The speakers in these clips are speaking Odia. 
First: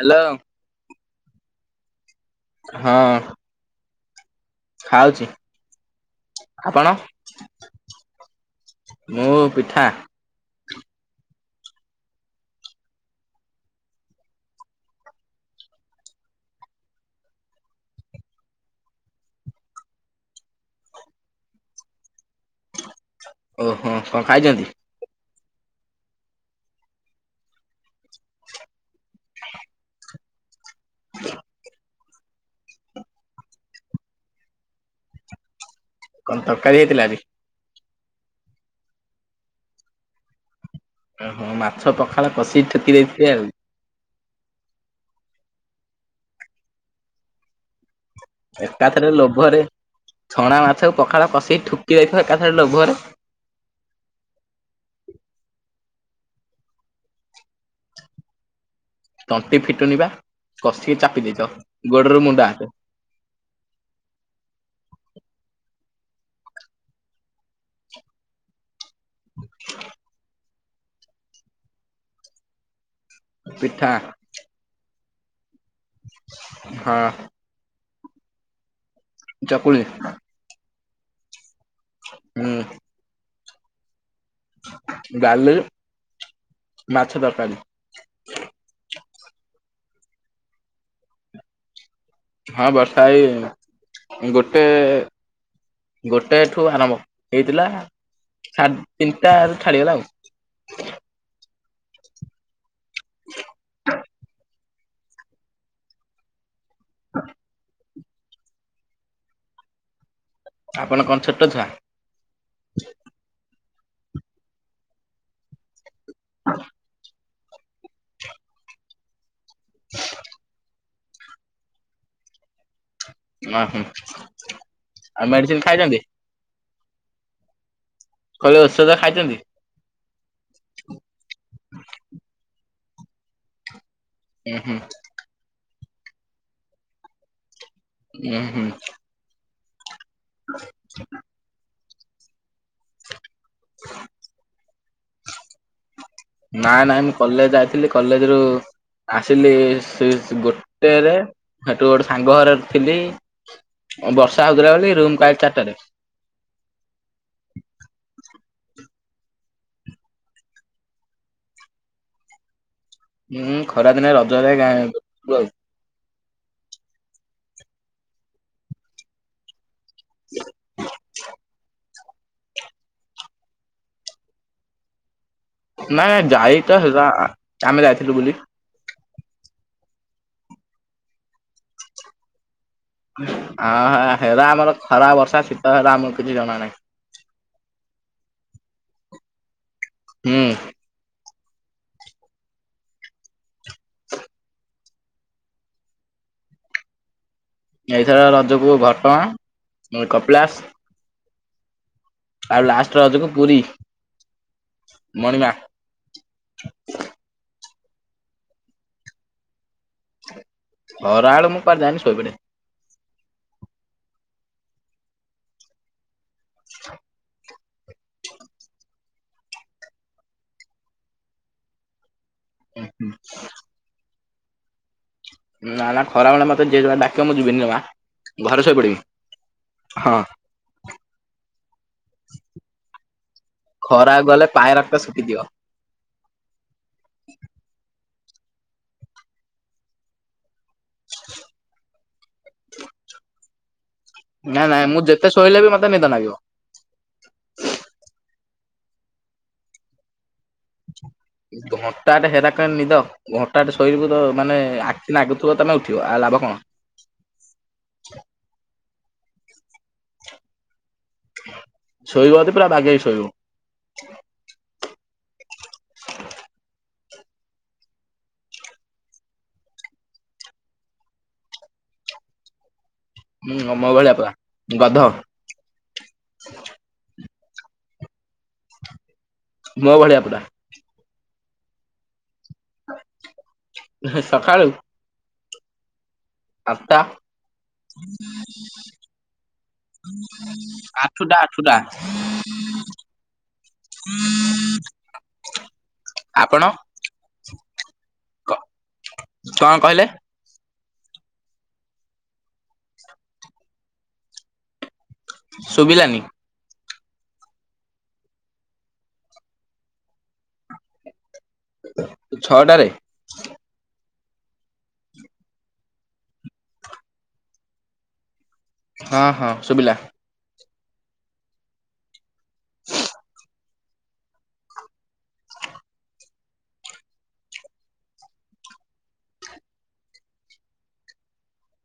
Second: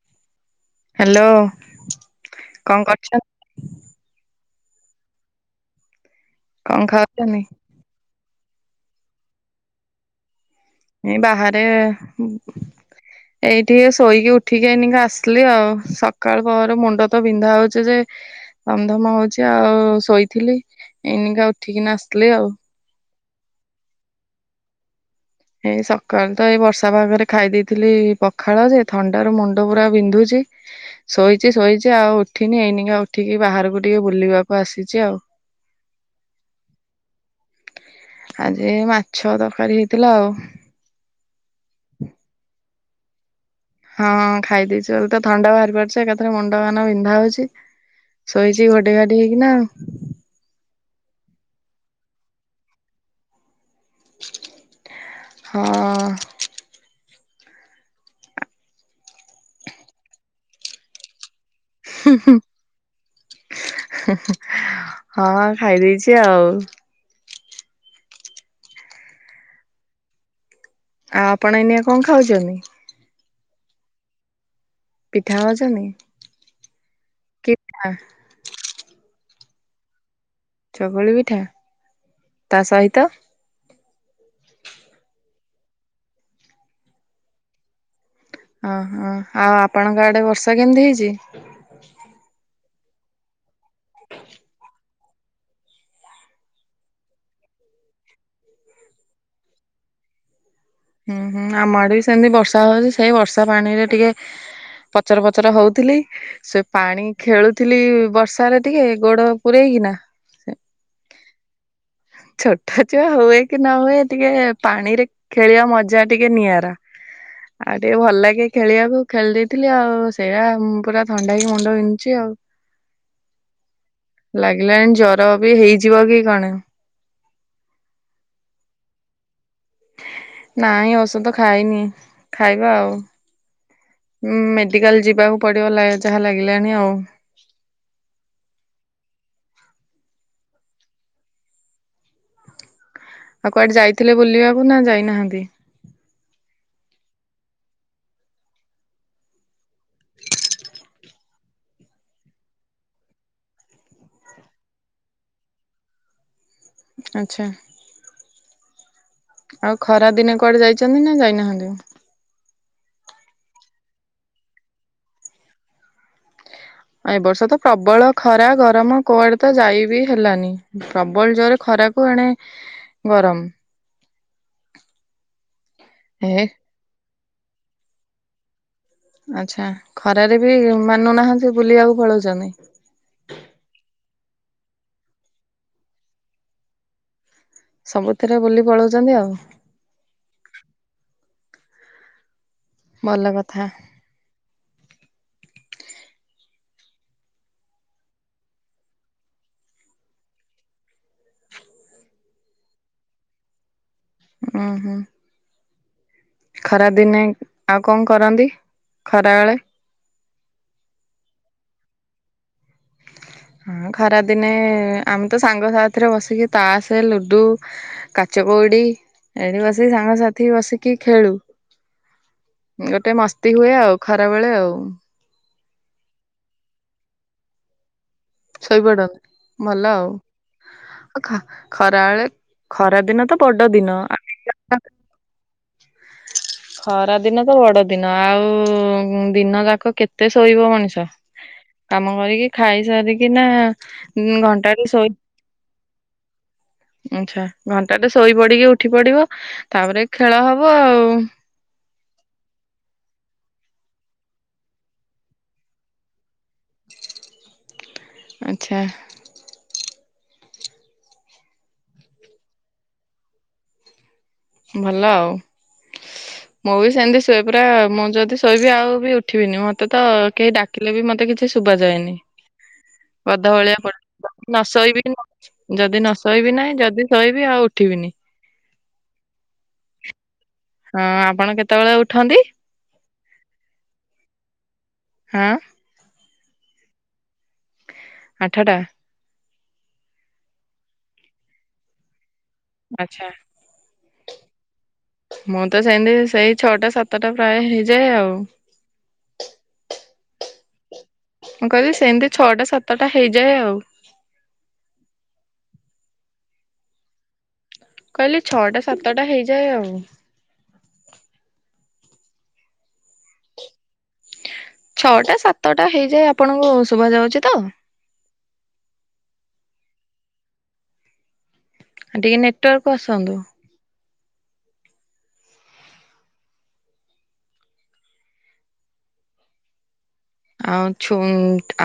ହଲୋ। ହାଲୋ କଣ ହଁ କରୁଛ? ଖାଉଛି କଣ ଆପଣ? ଖାଉଛନ୍ତି? ମୁଁ ପିଠା। ଉଁ ବାହାରେ ଉଁ ଏଇଠି ଶୋଇକି ଉଠିକି ଏଇନିକା ଆସିଲି ଆଉ ସକାଳ ପହରୁ ମୁଣ୍ଡ ତ ବିନ୍ଧା ହଉଛି ଯେ ଧମଧମା ହଉଛି ଆଉ ଶୋଇଥିଲି ଏଇନିକା ଉଠିକିନା ଆସିଲି ଆଉ। ଓହୋ ହଁ କଁ ଖାଇଛନ୍ତି? ଏଇ ସକାଳୁ ତ ଏ ବର୍ଷା ପାଗରେ ଖାଇ ଦେଇଥିଲି ପଖାଳ ଯେ ଥଣ୍ଡାରୁ ମୁଣ୍ଡ ପୁରା ବିନ୍ଧୁଚି ଶୋଇଛି ଶୋଇଛି ଆଉ ଉଠିନି ଏଇନିକା ଉଠିକି ବାହାରକୁ ଟିକେ ବୁଲିବାକୁ ଆସିଛି ଆଉ। କଣ ତରକାରୀ ହେଇଥିଲା ଆଜି? ଆଜି ମାଛ ତରକାରୀ ହେଇଥିଲା ଆଉ। ଓହୋ ମାଛ ପଖାଳ କଷିକି ଠୁକି ଦେଇଥିବେ ଆଉ। ହଁ ଖାଇ ଦେଇଛୁ ଆଉ ତ ଥଣ୍ଡା ବାହାରି ପଡ଼ିଛି ଏକାଥରେ ମୁଣ୍ଡ କାନ ବିନ୍ଧା ହଉଛି। ଶୋଇଛି ଘୋଡେଇ ଏକାଥରେ ଘାଡି ହେଇକିନା ଲୋଭରେ ଆଉ। ଛଣା ମାଛକୁ ପଖାଳ କସିକି ଠୁକି ଦେଇଥିବ ଏକାଥରେ ଲୋଭରେ। ହଁ। ତଣ୍ଟି ଫିଟୁନି ବା କଷିକି ଚାପି ଦେଇଛ ଗୋଡ଼ରୁ ମୁଣ୍ଡ ହାତେ। ହେଁ ହେଁ ହଁ ଖାଇ ଦେଇଛି ଆଉ। ଆଉ ଆପଣ ଏଇନିକା କଣ ଖାଉଛନ୍ତି? ପିଠା। ପିଠା ଖାଉଛନ୍ତି? ହଁ। କି ପିଠା? ଚକୁଳି। ଚକୁଳି ପିଠା ହୁଁ ତା ସହିତ? ଡାଲି ମାଛ ତରକାରୀ। ଓହୋ ଆଉ ଆପଣଙ୍କ ଆଡେ ବର୍ଷା କେମିତି ହେଇଛି। ହଁ ବର୍ଷା ଏଇ ଗୋଟେ ଗୋଟେ ଠୁ ଆରମ୍ଭ ହେଇଥିଲା ସାଢେ ତିନିଟା ଛାଡିଗଲା ଆଉ। ହୁଁ ହୁଁ ଆମ ଆଡେ ବି ସେମିତି ବର୍ଷା ହଉଛି ସେଇ ବର୍ଷା ପାଣି ରେ ଟିକେ ପଚର ପଚର ହଉଥିଲି ସେ ପାଣି ଖେଳୁଥିଲି ବର୍ଷାରେ ଟିକେ ଗୋଡ ପୁରେଇକି ନା ଆପଣ କଣ ଛୋଟ ଛୁଆ। ଛୋଟ ଛୁଆ ହୁଏ କି ନ ହୁଏ ଟିକେ ପାଣିରେ ଖେଳିବା ମଜା ଟିକେ ନିଆରା ଆଉ ଟିକେ ଭଲ ଲାଗେ ଖେଳିବାକୁ ଖେଳି ଦେଇେଇଥିଲି ଆଉ ସେଇଆ ପୁରା ଥଣ୍ଡା ହେଇ ମୁଣ୍ଡ ବିନ୍ଧୁଛି ଆଉ। ଅ ହୁଁ ଲାଗିଲାଣି ଆଉ ଜର ବି ମେଡିସିନ ଖାଇଛନ୍ତି ହେଇଯିବ କି କଣ। କହ ଔଷଧ ଖାଇଛନ୍ତି। ନାଇଁ ଔଷଧ ଖାଇନି ଖାଇବା ଆଉ ଉୁଁ ହୁଁ ମେଡିକାଲ ଯିବାକୁ ପଡ଼ିବ ଯାହା ଲାଗିଲାଣି ଆଉ। ଉୁଁ ହୁଁ। [unintelligible] ଆଉ କୁଆଡେ ଯାଇଥିଲେ ବୁଲିବାକୁ ନା ଯାଇନାହାନ୍ତି। ନାଇଁ ନାଇଁ ମୁଁ କଲେଜ ଯାଇଥିଲି କଲେଜ ରୁ ଆସିଲି ସେ ଗୋଟେରେ ସେଠୁ ଗୋଟେ ସାଙ୍ଗ ଘରେ ଥିଲି। ବର୍ଷା ହଉଥିଲା ବୋଲି ରୁମକୁଆଇଲି ଚାଟାରେ। ଆଚ୍ଛା। ଆଉ ଖରା ଦିନେ କୁଆଡେ ଯାଇଛନ୍ତି ନା ଯାଇନାହାନ୍ତି। ହୁଁ ଖରା ଦିନେ ରଜରେ ଗାଁ ଏ ବର୍ଷ ତ ପ୍ରବଳ ଖରା ଗରମ କୁଆଡେ ତ ଯାଇ ବିି ହେଲାନି ପ୍ରବଳ ଜୋରରେ ଖରା କୁଆଡେ ଗରମ। ନାଇଁ ହେ ଯାଇ ତ ହେଲା ଆମେ ଯାଇଥିଲୁ ବୁଲି। ଆଚ୍ଛା ଖରାରେ ବି ମାନୁନାହାନ୍ତି ବୁଲିବାକୁ ପଳଉଛନ୍ତି। ହଁ ହ ହେଲା ଆମର ଖରା ବର୍ଷା ଶୀତ ହେଲା ଆମକୁ କିଛି ଜଣା ନାହିଁ। ସବୁଥିରେ ବୁଲି ପଳଉଛନ୍ତି ଆଉ। ହୁଁ। ଭଲ କଥା। ଏଇଥର ରଜକୁୁ ଘଟଗାଁ କପିଳାସ। ଆଉ ଲାଷ୍ଟ ରଜକୁ ପୁରୀ। ଉ ହୁଁ। ମଣିିମା। ଖରା ଦିନେ ଆଉ କଣ କରନ୍ତି ଖରା ବେଳେ। ଖରାବେଳେ ମୁଁ କୁଆଡେ ଯାନି ଶୋଇପଡେ। ହଁ ଖରା ଦିନେ ଆମେ ତ ସାଙ୍ଗ ସାଥିରେ ବସିକି ତାସେ ଲୁଡୁ କାଚ କଉଡ଼ି ଏଠି ବସିକି ସାଙ୍ଗସାଥି ବସିକି ଖେଳୁ। ଗୋଟେ ମସ୍ତି ହୁଏ ଆଉ ଖରା ବେଳେ ଆଉ। ନା ନା ଖରାବେଳେ ମତେ ଜିଏ ଡାକିବ ମୁଁ ଯିବିନି ଜମା। ଘରେ ଶୋଇପଡିବି। ଶୋଇପଡ ଭଲ ହଁ। ଆଉ ଖରାବେଳେ ଖରାଦିନ ତ ବଡ ଦିନ। ଖରାକୁ ଗଲେ ପାୟରାସ୍ତା ଶୁଖିଯିବ ଖରା ଦିନ ତ ବଡ ଦିନ ଆଉ ଦିନ ଯାକ କେତେ ଶୋଇବ ମଣିଷ। କାମ କରିକି ଖାଇ ସାରିକି ନା ନାଇଁ ନାଇଁ ମୁଁ ଯେତେ ଶୋଇଲେ ବି ମତେ ନିଦ ଲାଗିବ। ଆଛା ଘଣ୍ଟାଟେ ଶୋଇ ପଡିକି ଉଠି ପଡିବ ତାପରେ ଖେଳ ହବ ଆଉ। ଘଣ୍ଟାଟେ ହେରା କର ନିଦ। ଘଣ୍ଟାଟେ ସୋଇବୁ ତ ମାନେ ଆଖି ଲାଗୁଥିବ ତମେ ଉଠିବ ଆଉ ଲାଭ କଣ? ଆଚଛା। ଶୋଇବ ଯଦି ପୁରା ବାଗେଇକି ଶୋଇବ। ଭଲ ଆଉ ମୁଁ ବି ସେମିତି ଶଇବ ପୁରା ମୁଁ ଯଦି ଶୋଇବି ଆଉ ବି ଉଠିବିନି। ମତେ ତ କେହି ଡାକିଲେ ବି ମତେ କିଛି ଶୁଭାଯାଏନି। ଗଧ ହୁଁ ଭଳିଆ ମୋ ପଡ ପୁରା। ପଡ଼ିଥିବି ଗଧ ନସୋଇବି ଯଦି ନସୋଇିବି ନାହିଁ, ଯଦି ଶୋଇିବି ଆଉ ଉଠିବିନି। ମୋ ଭଳିଆ ପୁରା। ହଁ ଆପଣ କେତେବେଳେ ଉଠନ୍ତି? ହେ ସକାଳୁ? ହଁ। ଆଠ ଟା। ଆଠଟା ଆଠୁଟା ଆଠୁଟା। ଆଚଛା। [inaudible] ମୁଁ ତ ସେମିତି ସେଇ ଆପଣ ଛଅଟା ସାତଟା ପ୍ରାୟ ହେଇଯାଏ ଆଉ। କଣ କହିଲେ? ମୁ କହିଲି ସେମିତି ଛଅଟା ସାତଟା ହେଇଯାଏ ଆଉ। ଶୁଭିଲାନି। ମୁ କହିଲି ଛଅଟା ସାତଟା ହେଇଯାଏ ଆଉ। ଛଅଟାରେ? ଛଅଟା ସାତଟା ହେଇଯାଏ ଆପଣଙ୍କୁ ଶୁଭାଯାଉଚି ତ? ହଁ ହଁ ସୁଭିଲା। ଆ ଟିକେ ନେଟୱାର୍କକୁ ଆସନ୍ତୁ। ଆଉ ଛୁ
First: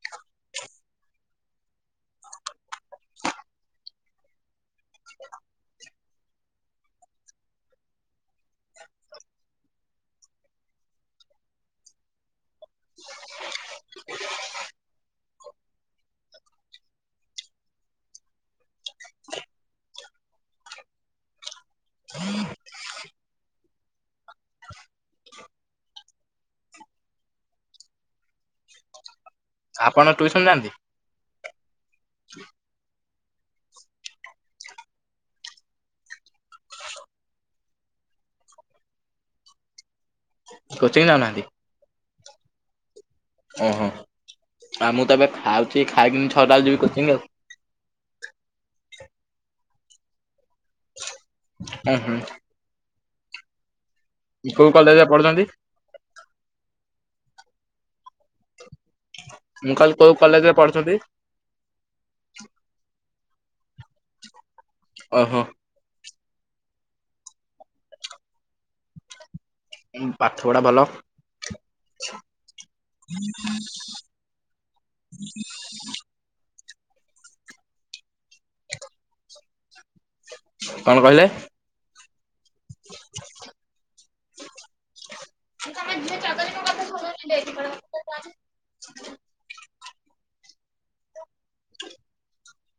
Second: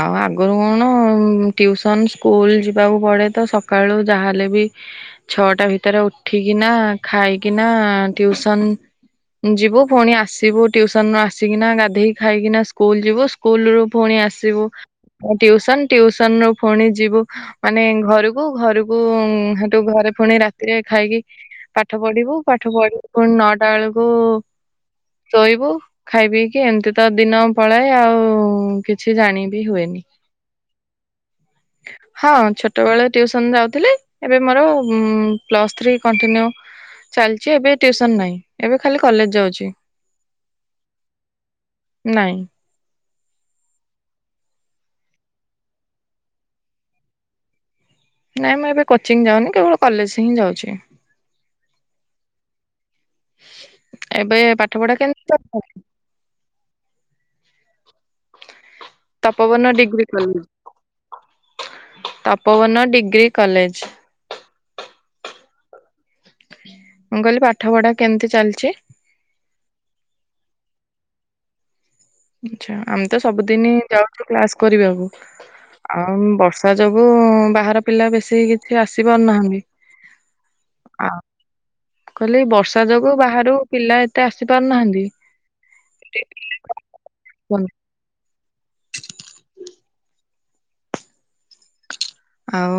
ଆଉ ଆଗରୁ କଣ ଟ୍ୟଉସନ୍ ସ୍କୁଲ ଯିବାକୁ ପଡ଼େ ତ ସକ କାଳୁ ଯାହାହେଲେ ବି ଛଅଟା ଭିତରେ ଉଠିକିନା ଖାଇକିନା ଟିଉସନ ଯିବୁ, ପୁଣି ଆସିବୁ ଟିଉସନରୁ ଆସିକିନା ଗାଧେଇକି ଖାଇକିନା ସ୍କୁଲ ଯିବୁ। ସ୍କୁଲ ରୁ ପୁଣି ଆସିବୁ ଟିଉସନ, ଟିଉସନ ରୁ ପୁଣି ଯିବୁ ମାନେ ଘରକୁ, ଘରକୁ ହେଟୁ ଘରେ ପୁଣି ରାତିରେ ଖାଇକି ପାଠ ପଢିବୁ। ପାଠ ପଢି ପୁଣି ନଅଟା ବେଳକୁ ଶୋଇବୁ ଖାଇ ପିଇକି। ଏମିତି ତ ଦିନ ପଳାଏ ଆଉ କିଛି ଜାଣି ବି ହୁଏନି। ଆପଣ ଟ୍ୟୁସନ ଯାଆନ୍ତି? ହଁ ଛୋଟବେଳେ ଟିଉସନ୍ ଯାଉଥିଲି ଏବେ ମୋର ପ୍ଲସ୍ ଥ୍ରୀ କଣ୍ଟିନ୍ୟୁ ଚାଲିଚି, ଏବେ ଟ୍ୟଉସନ ନାହିଁ ଏବେ ଖାଲି କଲେଜ ଯାଉଚି। କୋଚିଂ ଯାଉନାହାନ୍ତି? ନାଇଁ। ଓହୋ। ଆଉ ମୁଁ ତ ଏବେ ଖାଉଚି। ଖାଇକିନି ଛଅଟା ବେଳେ ଯିବି କୋଚିଂ ଆଉ। ନାଇଁ ମୁଁ ଏବେ କୋଚିଂ ଯାଉନି କେବଳ କଲେଜ ହିଁ ଯାଉଚି। ଉ ହୁଁ। ଏବେ କୋଉ ପାଠ ପଢା କଲେଜରେ କେମିତି କ ପଢୁଛନ୍ତି? [unintelligible] ମୁଁ କହିଲି କୋଉ କଲେଜରେ ପଢୁଚନ୍ତି? Tapoban degree college. ଓହୋ। ମୁଁ କହିଲି ପାଠ ପଢା କେମିତି ଚାଲିଚି? ପାଠ ପଢ଼ା ଭଲ। ଆଛା, ଆମେ ତ ସବୁଦିନ ଯାଉଚୁ କ୍ଲାସ କରିବାକୁ। ଆଉ ବର୍ଷା ଯୋଗୁ ବାହାର ପିଲା ବେଶୀ କିଛି ଆସି ପାରୁନାହାନ୍ତି। କଣ କହିଲେ? କହିଲି ବର୍ଷା ଯୋଗୁ ବାହାରୁ ପିଲା ଏତେ ଆସି ପାରୁନାହାନ୍ତି। [unintelligible] [unintelligible] ଆଉ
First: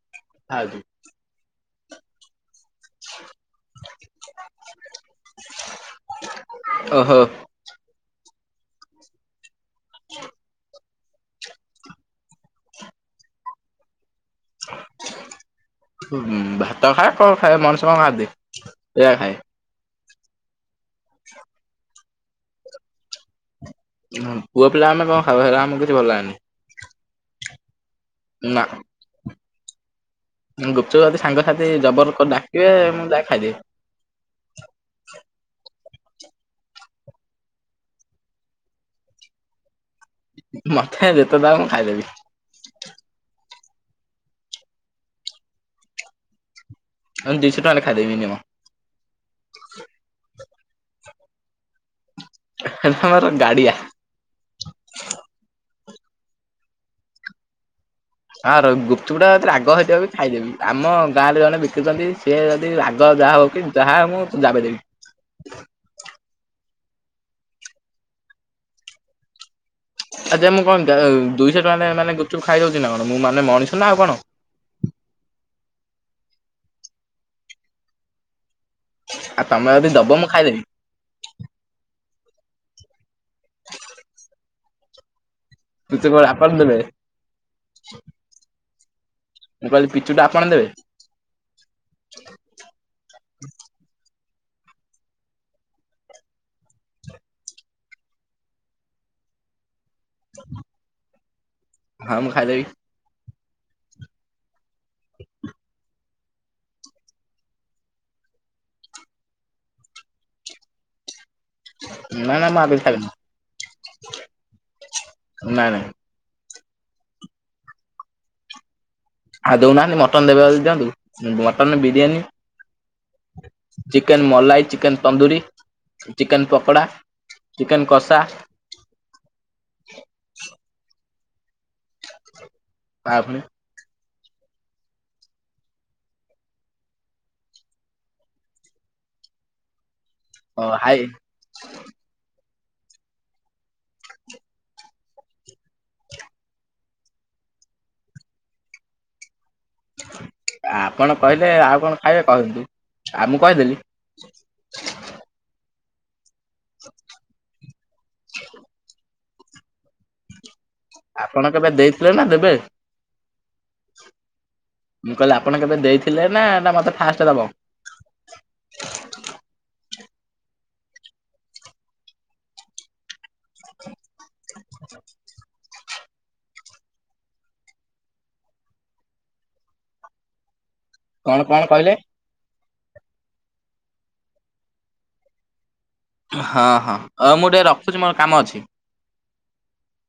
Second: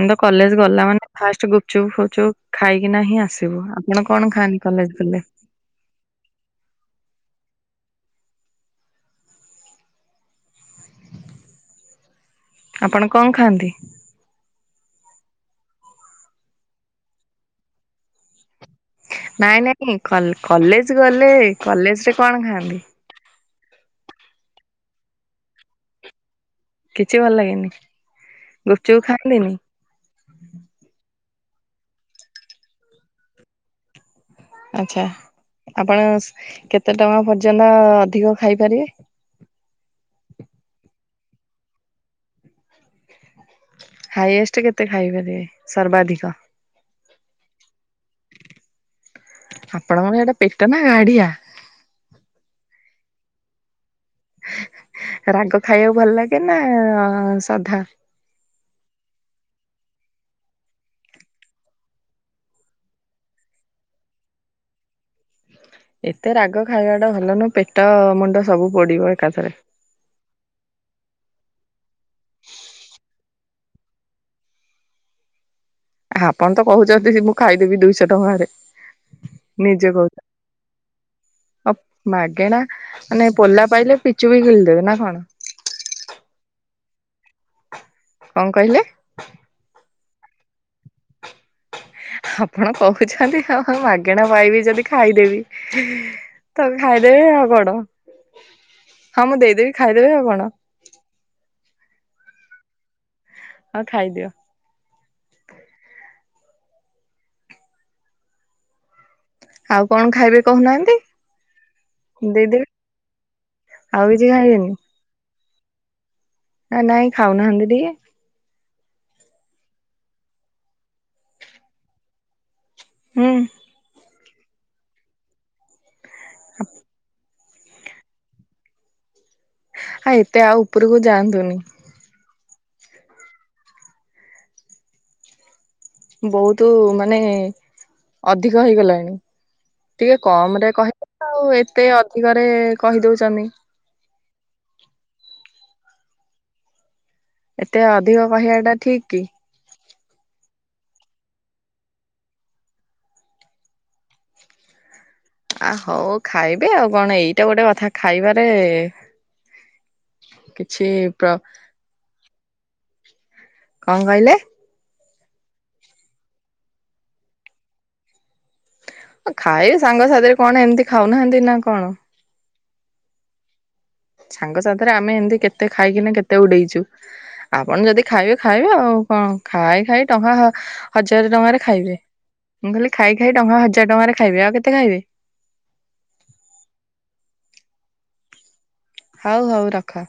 ଆମେ ତ କଲେଜ୍ ଗଲା ମାନେ ଫାଷ୍ଟ ଗୁପଚୁପ ଫୁପଚୁପ ଖାଇକିନା ହିିଁ ଆସିବୁ, ଆପଣ କଣ ଖାଆନ୍ତି କଲେଜ୍ ଗଲେ? ଓହୋ। [unintelligible] ଆପଣ କଣ ଖାଆନ୍ତି? ହୁଁ, ଭାତ ଖାଏ, କଣ ଖାଏ? ମଣିଷ କଣ ଖାଆନ୍ତି? ସେଇଆ ଖାଏ। ନାଇଁ ନାଇଁ କଲ କଲେଜ୍ ଗଲେ କଲେଜ୍ ରେ କଣ ଖାଆନ୍ତି? [unintelligible] ପୁଅ ପିଲା ଆମେ କଣ ଖାଇବୁ, ହେରା ଆମକୁ କିଛି ଭଲ ଲାଗେନି। କିଛି ଭଲ ଲାଗେନି? ନା ଗୁପଚୁପ ଖାଆନ୍ତିନି? ଗୁପଚୁପ ଯଦି ସାଙ୍ଗସାଥି ଜବର କରି ଡାକିବେ ମୁଁ ଯାଏ ଖାଇଦିଏ। ଆଚଛା ଆପଣ କେତେ ଟଙ୍କା ପର୍ଯ୍ୟନ୍ତ ଅଧିକ ଖାଇପାରିବେ? ମୋତେ ଯେତେ ଦବ ମୁଁ ଖାଇଦେବି। ହାଇଏଷ୍ଟ କେତେ ଖାଇପାରିବେ ସର୍ବାଧିକ? ଏଇ ଦିଶ ଟଙ୍କାରେ ଖାଇଦେବି ମିନିମମ୍। ଆପଣଙ୍କର ସେଟା ପେଟ ନା ଗାଢିଆ? ହେଲଥ୍ ମୋର ଗାଡିଆ। ରାଗ ଖାଇବାକୁ ଭଲ ଲାଗେ ନା ଅ, ସାଧା? ଆର ଗୁପଚୁପ ଟା ଯଦି ରାଗ ହେଇଥିବ ବି ଖାଇଦେବି, ଆମ ଗାଁରେ ଜଣେ ବିକୁଚନ୍ତି ସିଏ ଯଦି ରାଗ ଯାହା ହଉ କି ଯାହା ହଉ ମୁଁ ଯାବେ ଦେବି। ଏତେ ରାଗ ଖାଇବା ଟା ଭଲ ନୁହଁ, ପେଟ ମୁଣ୍ଡ ସବୁ ପୋଡିବ ଏକାଥରେ। ଆ ଯେ ମୁଁ କଣ ଯାଉ ଦୁଇଶହ ଟଙ୍କା ନେ-ମାନେ ଗୁପଚୁପ ଖାଇ ଦଉଚି ନା କଣ, ମୁଁ ମାନେ ମଣିଷ ନା ଆଉ କଣ? ଆପଣ ତ କହୁଚନ୍ତି [inaudible] ମୁଁ ଖାଇଦେବି ଦୁଇଶହ ଟଙ୍କାରେ। ଆଉ ତୋମେ ଯଦି ଦବ ମୁଁ ଖାଇଦେବି। ଅ, ମାଗେଣା ମାନେ ପୋଲା ପାଇଲେ ପିଚୁ ବି ଗିଲିଦେବେ ନା କଣ? ପିଚୁ କଣ ଆପଣ ଦେବେ? କଣ କହିଲେ? ମୁଁ କହିଲି ପିଚୁ ଟା ଆପଣ ଦେବେ? ଆପଣ କହୁଛନ୍ତି ହଁ ମାଗେଣା ପାଇବି ଯଦି ଖାଇଦେବି। ତ ଖାଇଦେବେ ଆଉ କଣ, ହଁ ମୁଁ ଦେଇଦେବି ଖାଇଦେବେ ଆଉ କଣ। ହଁ ମୁଁ ଖାଇଦେବି। ହଁ ଖାଇଦିଅ। [inaudible] ଆଉ କଣ ଖାଇବେ କହୁ ନାହାନ୍ତି? ନା ନା ମୁଁ ଆଉ ଦେଇଦେବେ, କିଛି ଖାଇବିନି ଆଉ କିଛି ଖାଇବେନି? ନାଇଁ ନାଇଁ। ନା ନାଇଁ ଖାଉନାହାନ୍ତି ଟିକେ। ଆଉ ଦଉନାହାନ୍ତି ମଟନ୍ ଦେବେ ଯଦି ଦିଅନ୍ତୁ। ଉଁ, ମଟନ୍ ବିରିୟାନୀ। ହୁଁ chicken malai, chicken tandoori, chicken pakoda, chicken କଷା। ଆ, ଏତେ ଆଉ ଉପରକୁ ଯାଆନ୍ତୁନି। ପା ଫୁଣି ବହୁତୁ ମାନେ ଅଧିକ ହେଇଗଲାଣି। ଟିକେ କମ୍ ରେ ହାଇ କହିବ ନା ଆଉ ଏତେ ଅଧିକ ରେ କହିଦଉଚନି। ଏତେ ଅଧିକ କହିବା ଟା ଠିକ କି? ଆପଣ କହିଲେ, ଆଉ କଣ ଖାଇବେ କହନ୍ତୁ। ଆଉ ମୁଁ କହିଦେଲି। ହ [inaudible] ଆ, ହଉ ଖାଇବେ ଆଉ କଣ ଏଇ ଟା ଗୋଟେ କଥା ଖାଇବାରେ କି ଆପଣ କେବେ ଦେଇଥିଲେ ନା ଦେବେ? କଣ କହିଲେ? ମୁଁ କହିଲି ଆପଣ କେବେ ଦେଇଥିଲେ ନା ନା ମୋତେ ଫାଷ୍ଟ ଦେବ? ଆଉ ଖାଇବେ ସାଙ୍ଗସାଥିରେ କଣ ଏମିତି ଖାଉନାହାନ୍ତି ନା କଣ। ସାଙ୍ଗସାଥିରେ ଆମେ ଏମିତି କେତେ ଖାଇକିନା କେତେ ଉଡେଇଛୁ। ଆପଣ ଯଦି ଖାଇବେ ଖାଇବେ ଆଉ କଣ ଖାଇ ଖାଇ ଟଙ୍କା ହଜାର କଣ ଟଙ୍କାରେ କଣ କହିଲେ? ଖାଇବେ ମୁଁ କହିଲି ଖାଇ ଖାଇ ଟଙ୍କା ହଜାର ଟଙ୍କାରେ ଖାଇବେ ଆଉ କେତେ ଖାଇବେ? ହଁ ହଁ ହଉ ମୁଁ ଟିକେ ରଖୁଛି ମୋର କାମ ଅଛି। ହଉ ହଉ ରଖ।